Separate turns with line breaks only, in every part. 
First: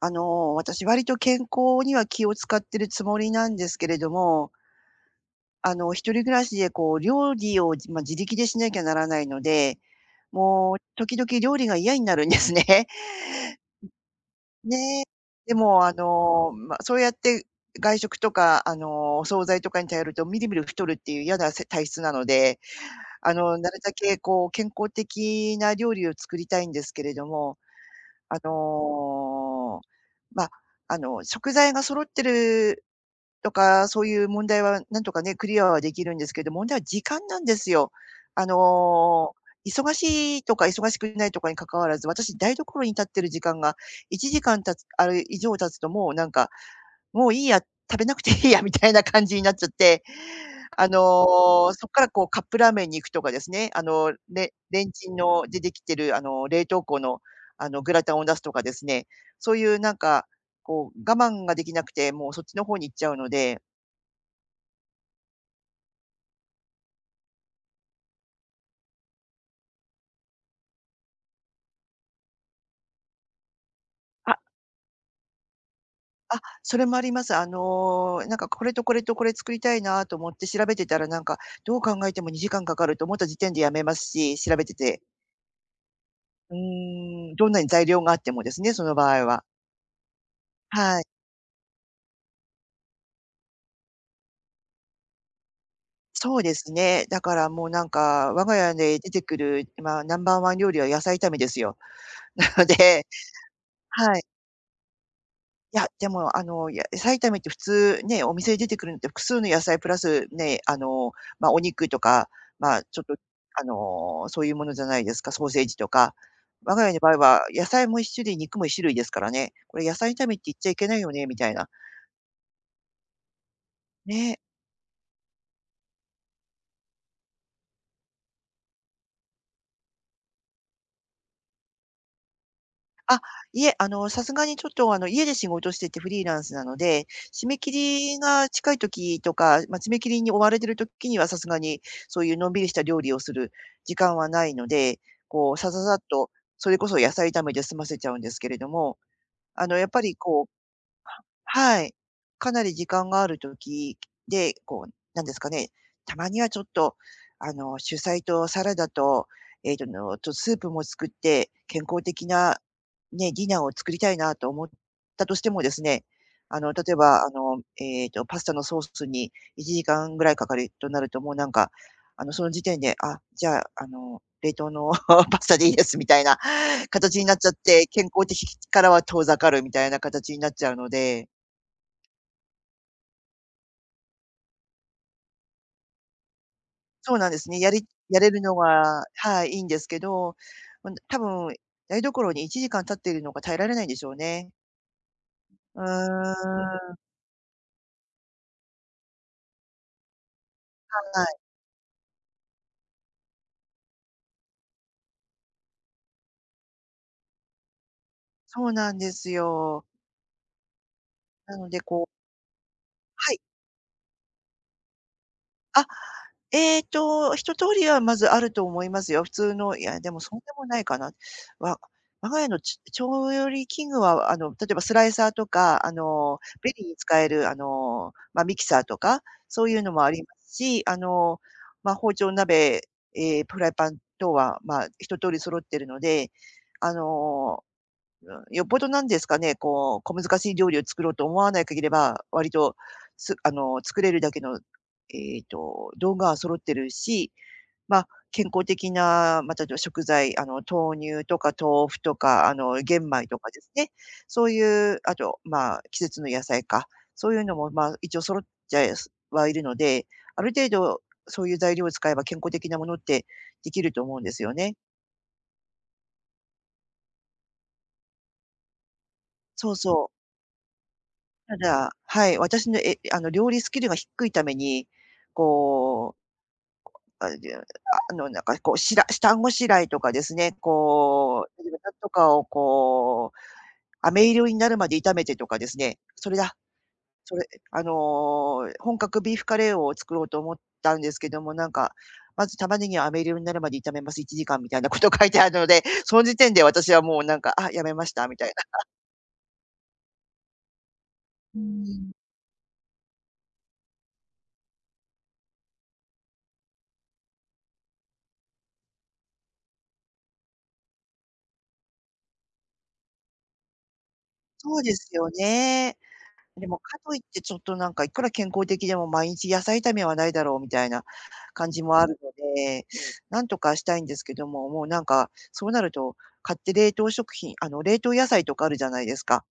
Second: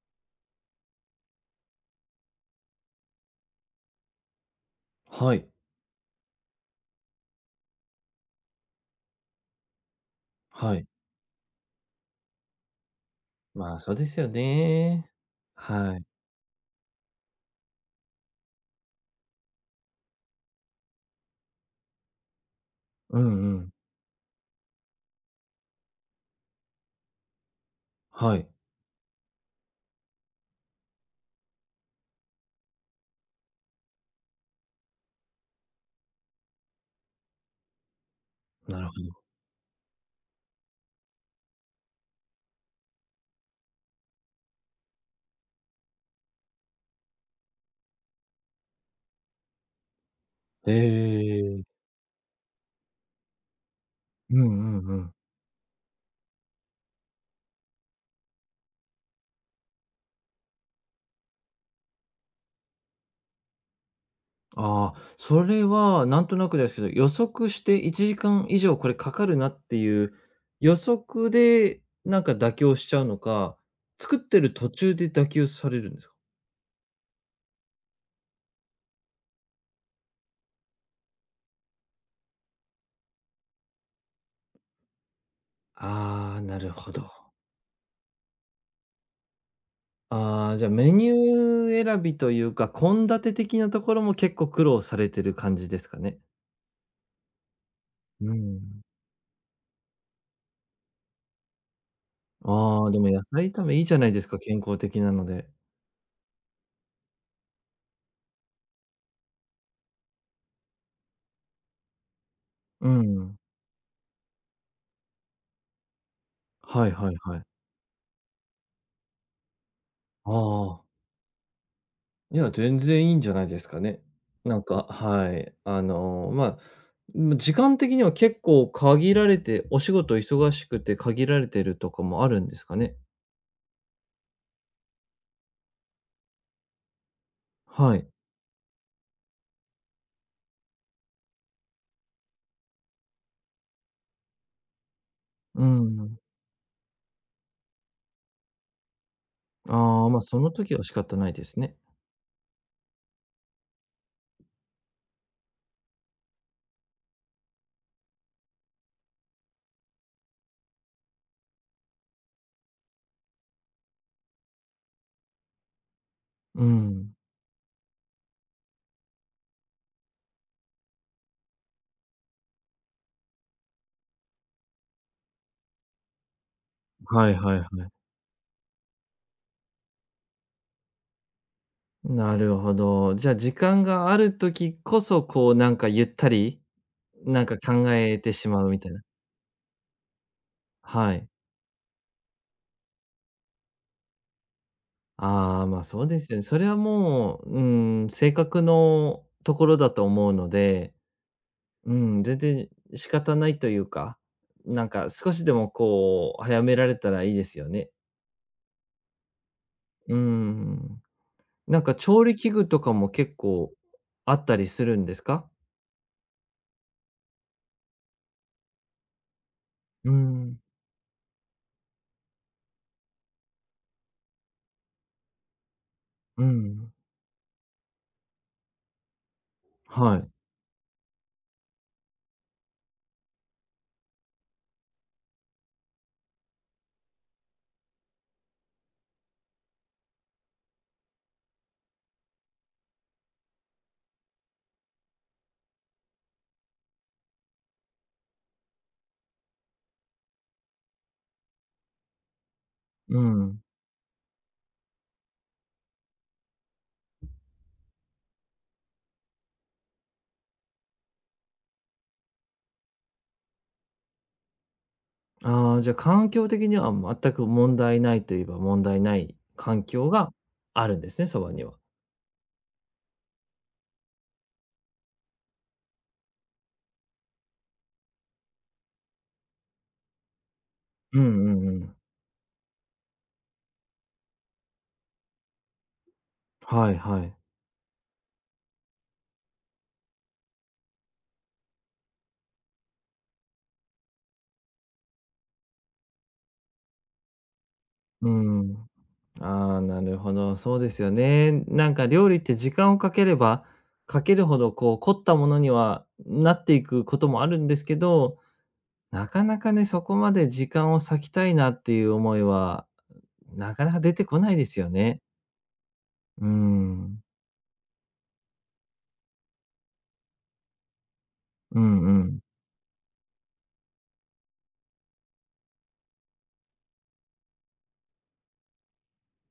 私割と健康には気を使ってるつもりなんですけれども、
はい。
一人暮らしでこう料理を、自力でしなきゃならないので、も
は
う
い。
時々料理が嫌になるんですね。
まあ、そうですよ
ね。
ね。
でも、
はい。
そうやって外食とか、お惣菜とかに頼るとみるみる太るっていう嫌なせ体質なので、
うんう
な
ん。
るたけこう健康的な料理を作りたいんですけれども、あ
はい。
の、ま、あの、食材が揃ってるとか、そういう問題はなんとかね、クリアはできるんですけど、問題は時間なんですよ。あ
なるほど。
の、忙しいとか忙しくないとかに関わらず、私台所に立ってる時間が1時間経つ、あれ以上経つともうなんか、もういいや、食べなくていいやみたいな感じになっちゃって、
え
あの、
え。
そっからこうカップラーメンに行くとかですね、
うんう
レ
ん
ン
う
チ
ん。
ンのでできてる冷凍庫のグラタンを出すとかですね、そういうなんか、こう我慢ができなくて、もうそっちの方に行っちゃうので。
ああ、それはなんとなくですけど、予測して1時間以上これかかるなっていう予測で、なんか妥協しちゃうのか、作っ
あ、
てる途中で妥協されるんですか？
それもあります。なんかこれとこれとこれ作りたいなと思って調べてたら、なんか、どう考えても2時間かかると思った時点でやめますし、調べてて。
ああー、
う
なるほど。
ーん、どんなに材料があってもですね、その場合は。
ああ、じゃ、あメ
はい。
ニュー選びというか、献立的なところも結構苦労されてる感じですかね？
そうですね。だからもうなん
う
か、我が家
ん。
で出てくる、まあ、ナンバーワン料理は野菜炒めですよ。なの
ああ、で
で、
も野菜炒めいいじゃない
は
で
い。
すか、健康的なので。
いや、でも、野菜炒めって普通ね、お店に出てくるのって複数の野菜プラスね、お肉とか、ま、
う
ちょっと、
ん。
あの、そういうものじゃないですか、ソーセージとか。我が
は
家
い
の場
は
合
いはい。
は野菜も一種類、肉も一種類ですからね。これ野菜炒
あ
めって言っちゃい
あ、
けないよねみたいな。
いや、全然いいんじゃないですかね。
ね。
なんか、はい。まあ、ま時間的には結構限られて、お仕事忙しくて限られてるとかもあるんですかね？
あ、いえ、さすがにちょっと、家で仕事しててフリーランスなので、締め切
はい。
りが近い時とか、締め切りに追われてる時にはさすがに、そういうのんびりした料理をする時間はないので、こう、
う
ささっ
ん。
と、それこそ野菜炒めで済ませちゃうんですけれども、あの、やっぱ
ああ、
り
まあ、そ
こう
の時は仕方ないですね。
はい。かなり時間がある時で、こう、なんですかね、たまにはちょっと、主菜とサラダと、えっとのと、スープも作って、健康的な、ね、ディナーを作りたいなと思ったとしてもですね、
う
例え
ん。
ば、パスタのソースに1時間ぐらいかかるとなると、もうなんか、その時点で、あ、じゃあ、冷凍の パスタでいいですみたいな形に
は
な
い
っちゃっ
はいは
て、
い。
健康的からは遠ざかるみたいな形になっちゃうので。
なるほど。じゃあ、時間がある時こそ、こう、なんかゆったり、
そうなんで
なん
す
か
ね。
考え
やれ
て
る
し
の
まうみたいな。
が、はい、いいんですけど、うん、
は
多
い。
分台所に1時間立っているのが耐えられないんでしょうね。
ああ、
うーん、
ま、そうですよね。それは
は
もう、うん、性格のところだと思うので、
い、
うん、全然仕方ないというか、なんか少しでもこう、早められたらいいですよね。
そうなんですよ。
うん。
なので、
なんか
こう、
調理器具とかも
は
結
い。
構あったりするんですか？
あ、えっと、一通りはまずあると思いますよ。普通の、いや、
う
でもそんで
ん、
もないかな。わ我が家の調理器具は、例えばスライサーとか、
う
便利
ん、
に使える、ミキサーとか、そういうのもあ
は
りま
い、
すし、包丁、鍋、ええ、フライパン等は、一通り揃ってるので、あのうん、よっぽどなんですかね、こう、小難しい料理を作ろうと思わない限りは、割と、作れるだけの、道具は揃ってるし、まあ、健康的な、また、食材、豆乳とか豆腐とか、玄
う
米とかで
ん。
すね、そういう、あと、まあ、季節の野菜か、そういうのも、まあ、一応揃っちゃい、はいるので、ある程度そういう材料を使えば健康的なものってできると思うんですよね。
ああ、じゃ、環境的には全く問題ないといえば問題ない
そう
環境
そう。
があるんですね、そば
た
には。
だ、はい、私の、え、料理スキルが低いために、こう、あ、で、あなんか、こう、下ごしらえとかですね、
うんう
こ
ん
う、
う
なん
ん。
とかを、こう、飴色になるまで炒めてとかですね、
はいは
そ
い。
れ、本格ビーフカレーを作ろうと思ったんですけども、なんか、まず玉ねぎを飴色になるまで炒めます、1時間みたいなこと書いてあるので、その時点で私はもうなんか、あ、やめました
う
みたいな。
ん。ああ、なるほど、そうですよね。
うー
なんか
ん。
料理って時間をかければ、かけるほどこう凝ったものにはなっていくこともあるんですけど、なかなかね、そこまで時間を割きたいなっていう思いは、なかなか出てこないで
そ
す
う
よ
です
ね。
よね。
う
でも、かといっ
ん。
てちょっとなんかいくら健康的でも毎日野菜炒めはないだろうみたいな感
う
じもあ
ん
る
う
の
ん。
で、なんとかしたいんですけども、もうなんか、そうなると買って冷凍食品、冷凍野菜とかあるじゃないですか。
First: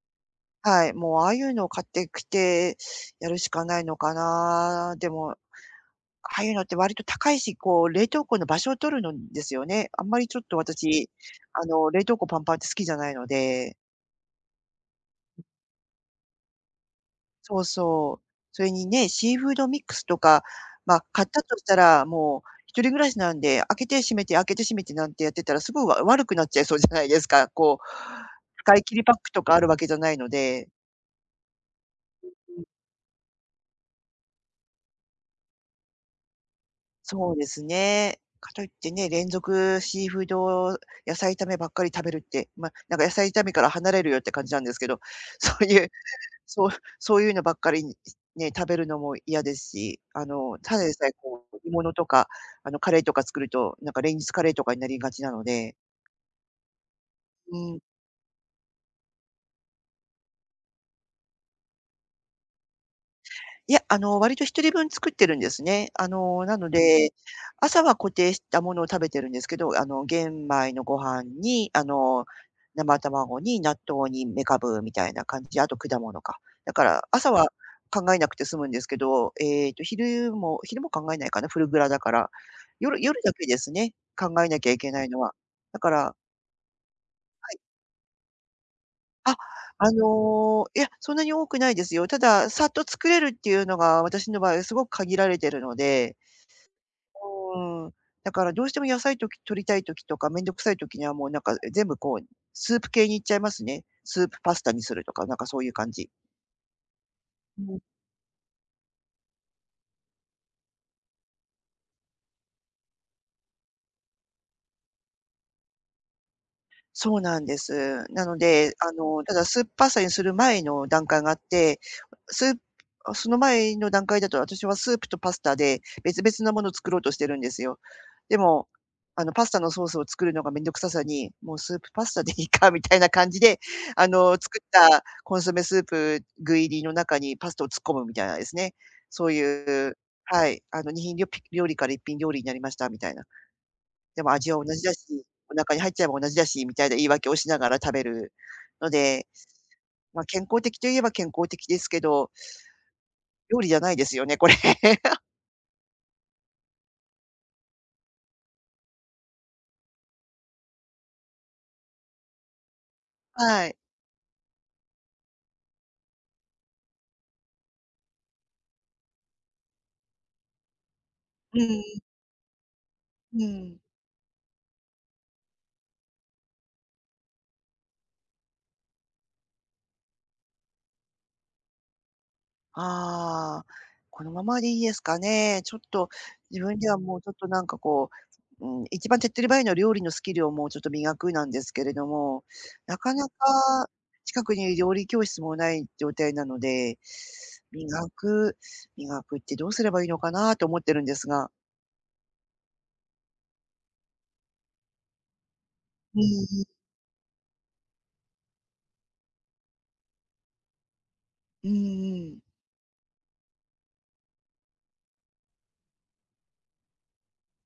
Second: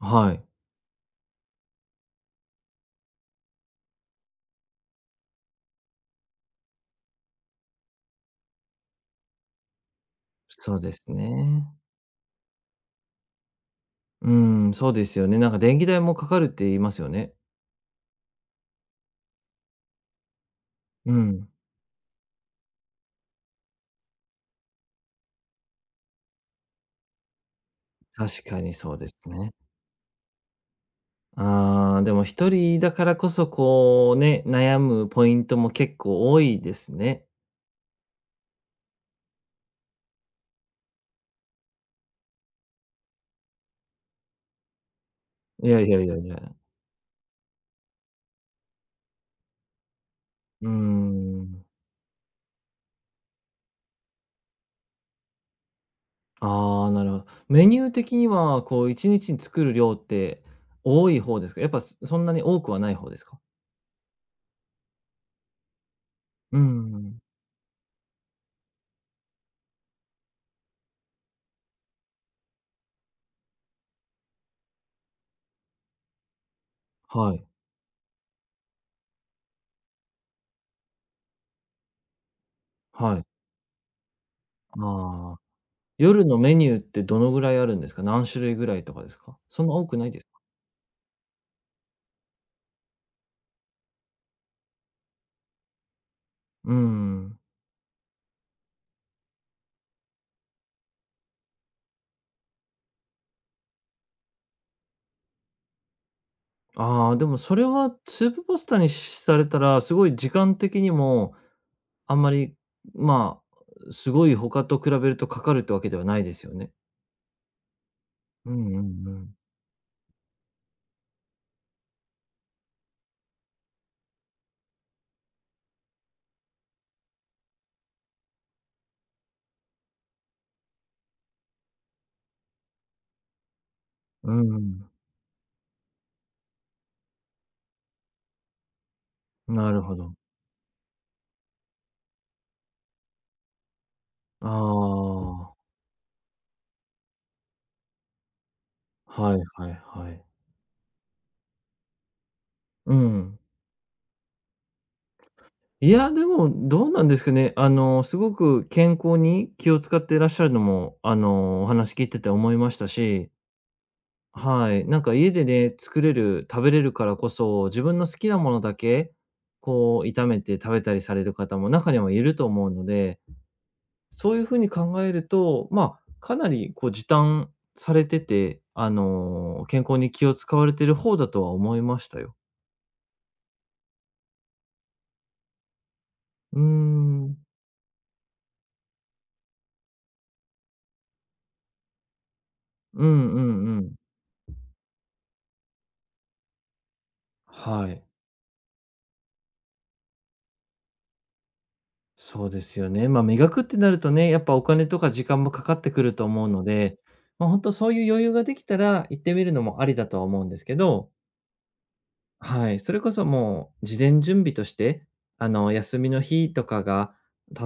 はい。
はい、もうああいうのを買ってきてやるしかないのかな。でも、ああいうのって割と高いし、こう冷凍庫の場所を取るんですよね。あんまりちょっと
そうです
私、
ね。
冷凍庫パンパンって好きじゃないので。
うん、そうですよね。なんか電気代もかかるって言いますよね。
そうそう。それにね、シーフードミックスとか、まあ、
う
買った
ん、
としたら、もう一人暮らしなんで、開けて閉めて、開けて閉めてなんてやってたら、すごい悪くなっちゃいそうじゃないですか。こう、
確か
使
に
い切
そう
り
で
パ
す
ックと
ね。
かあるわけじゃないので。
ああ、でも一人だからこそ、こうね、悩むポイントも結構多いですね。
そうですね。かといってね、連続シーフード野菜炒めばっかり食べるって、まあ、なんか野菜炒めから離れるよって感じなんですけど、そう
いや
い
い
う
やいやいや。
そう、そういうのばっかりに、ね、食べるのも嫌ですし、
うー
ただでさえこう
ん。
煮物とか、カレーとか作ると、なんかレンジスカレーとかになりがちなので、
ああ、なるほど。
う
メニ
ん。
ュー的には、こう1日に作る量って多い方ですか？やっぱ、すそんなに多くはない方ですか？
いや、割と一人分作ってるんですね。な
うー
ので、
ん。
朝は固定したものを食べてるんですけど、玄米のご飯に、生卵に納豆にめかぶみたいな感じ、あと果物か。だから、朝
はい。
は考えなくて済むんですけど、えっと、昼も考えないかな、フルグラだから。
は
夜
い。
だけですね、考えなきゃいけないのは。
ああ。
だから、
夜のメニューってどのぐらいあるんですか？何種類ぐらいとかです
あ、
か？そんな多くないですか？
いや、そんなに多くないですよ。ただ、さっと作れるっていうのが、私の場合すごく限られてるので、
うーん。
うん。だからどうしても野菜取りたい時とか、めんどくさい時にはもうなんか全部こう、スープ系に行っちゃいますね。スープパスタにするとか、なんかそういう感じ。
ああ、でもそ
う
れ
ん。
はスープパスタにしされたら、すごい時間的にもあんまり、まあ、すごい他と比べるとかかるってわけではないですよね。
そうなんです。なの
うんう
で、
んう
た
ん。
だ酸っぱさにする前の段階があって、スープその前の段階だと、私はスープとパスタで別々なものを作ろうとしてるんですよ。でも、パスタのソースを作るのがめんどくささに、もうスープパスタでいいかみたいな感じで、
うんう
作っ
ん。
たコンソメスープ具入りの中にパスタを突っ込むみたいなですね。そう
なる
いう。
ほど。
はい、2品りょぴ料理から1品料理になりましたみたいな。でも
あ
味は同じだし、お
あ、
腹に入っちゃえば同じだしみたいな言い訳をしながら食べるので、
はいはいは
ま、
い。
健康的といえば健康的ですけど、
うん。
料理じゃないですよね、これ。
いや、でもどうなんですかね。すごく健康に気を使っていらっしゃるのも、お話聞いてて思いましたし、
はい。
はい。なんか家でね、作れる、食べれるからこそ、自分の好きなものだけ、こう炒めて食べたりされる方
う
も
ん、
中にはいると思うので、
うん。
そういうふうに考えると、まあ、かなりこう時短されてて、健康に気を使われてる方だとは思いましたよ。
ああ、このままでいいですかね。ちょっと
うー
自分ではもうちょっ
ん。
となんかこう、うん、一番手っ取り早いのは料理のスキルをもうちょっと磨くなんですけれども、な
う
かな
んうんう
か
ん。
近くに料理教室もない状態なので、
はい。
磨く磨くってどうすればいいのかなと思ってるんですが。
そうですよね。まあ、磨くってなるとね、やっぱお金とか時間もかかってくる
うん
と思うの
う
で、ま、あ本当そういう余裕ができたら行ってみるのもありだとは思うんですけど、
ん。うん、
はい、それこそもう事前準備として、休みの日とかが、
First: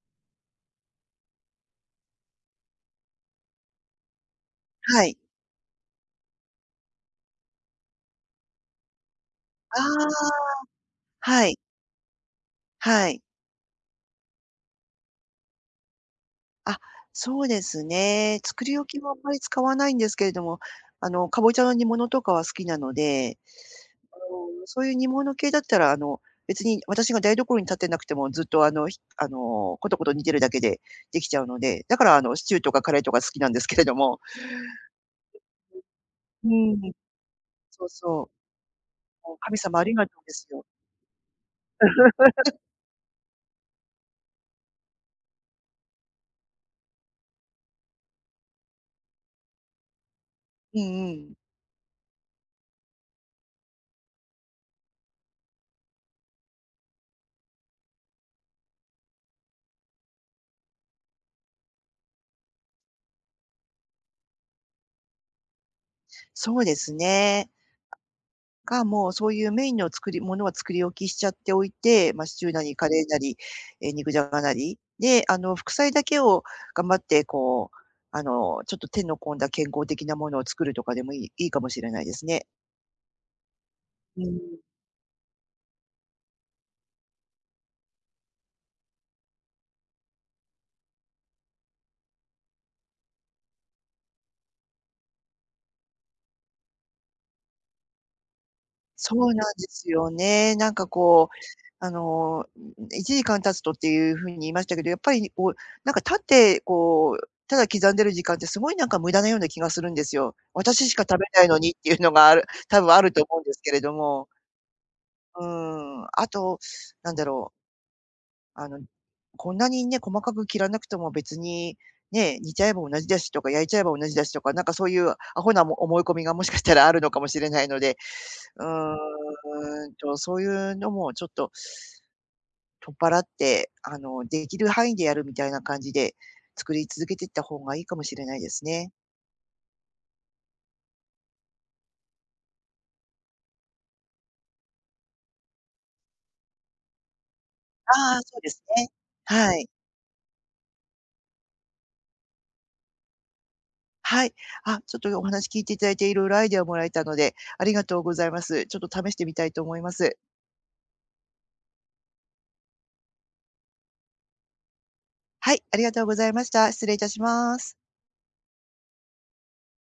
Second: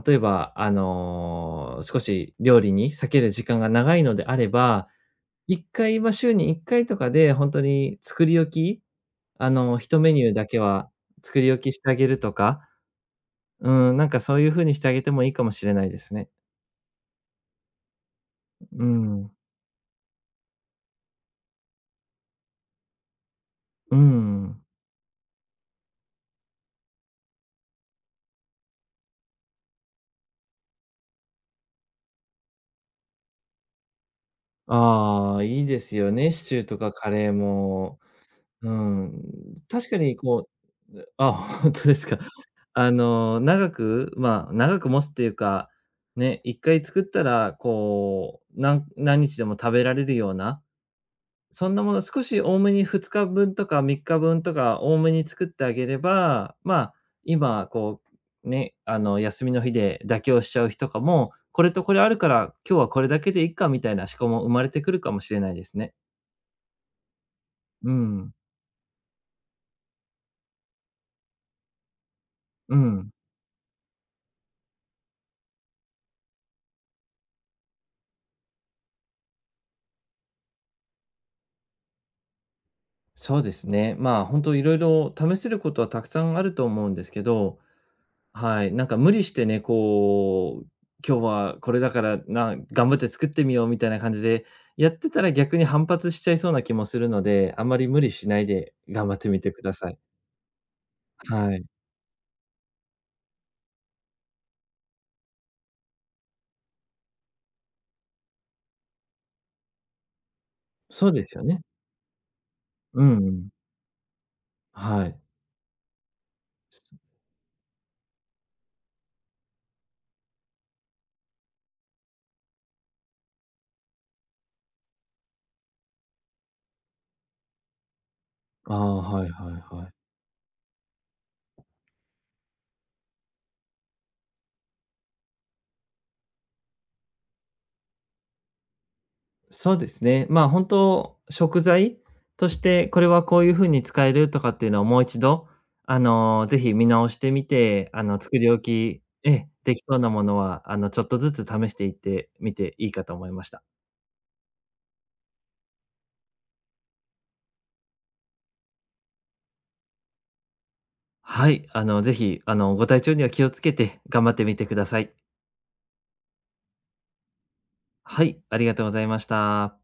例えば、少し料理に割ける時間が長いのであれば、
はい。
一回、ま、週に一回とかでほんとに作り置き、
あ
1メニューだ
あ、
けは作
は
り
い、
置きしてあげるとか、
はい。
うん、なんかそういう風にしてあげてもいいかもしれないですね。
あ、そうですね。作り
う
置きはあん
ん。
まり使わないんですけれども、かぼちゃの煮物とかは好きなので、
う
あの、
ん。
そういう煮物系だったら、別に私が台所に立ってなくてもずっと、あの、ひあの、コトコト煮てるだけでできちゃうので、だから、シチューとかカレーとか好きなんですけれども。
ああ、いいですよね、シ
う
チューと
ん、
かカレー
そう
も。
そう。
うん、
もう神様あ
確
り
か
がと
に
うです
こ
よ。
う、あ、本当ですか。長く、まあ、長く持つっていうか、ね、一回作ったら、こう、なん何日でも食べられるような、
うんうん。
そんなもの少し多めに2日分とか3日分とか多めに作ってあげれば、まあ、今こう、ね、休みの日で妥協しちゃう日とかも、これとこれあるから、今日はこれだけでいいかみたいな思考も生まれてくるかもしれないですね。
そうですね。
うん、
が、もうそういうメインの作りものは作り置きしちゃっておいて、ま、シチューな
う
りカレー
ん。
なり、肉じゃがなり、で、副菜だけを頑張って、こう、ちょっと手の込んだ健康的なものを作るとかでもいいかもしれないですね。
そうですね。
う
まあ、
ん。
本当いろいろ試せることはたくさんあると思うんですけど、はい、なんか無理してね、こう、今日はこれだからな、頑張って作ってみようみたいな感じで、やってたら逆に反発しちゃいそうな気もするので、あまり無理しないで頑張
そ
って
う
み
な
て
ん
く
で
ださ
す
い。
よね。なんかこう、
はい。
1時間経つとっていう風に言いましたけど、やっぱりこう、なんか立ってこう、ただ刻んでる時間ってすごいなんか無駄なような気がするんですよ。私しか
そう
食べ
ですよ
ないの
ね。
にっていうのがある多分あ
う
る
ん
と
う
思うん
ん。
ですけれども。
はい。
うーあと、なんだろう、あの、こんなにね、細かく切らなくても別に、ね、煮ちゃえば同じだしとか焼いちゃえば同じだしとか、なんかそういうアホな思い込みがもしかしたらあるのかもしれないので。う
ああ、はいはいはい。
そういうのもちょっと取っ払って、できる範囲でやるみたいな感じで、作り続けていった方がいいかもしれないですね。
そうですね。まあ、本当、食材として、これはこういう風に使えるとかっていうのをもう一度、ぜひ見直してみて、
ああ、そ
作
うで
り
す
置
ね。
きええ、
はい。
できそうなものは、ちょっとずつ試していってみていいかと思いました。
はい。あ、ちょっとお話聞いていただいて、いろいろアイデアをもらえたので、ありがとうございます。ちょっと試してみたいと思います。
はい、ぜひ、ご体調には気をつけて頑張ってみてください。
はい、ありがとうございました。失礼いたします。
はい、ありがとうございました。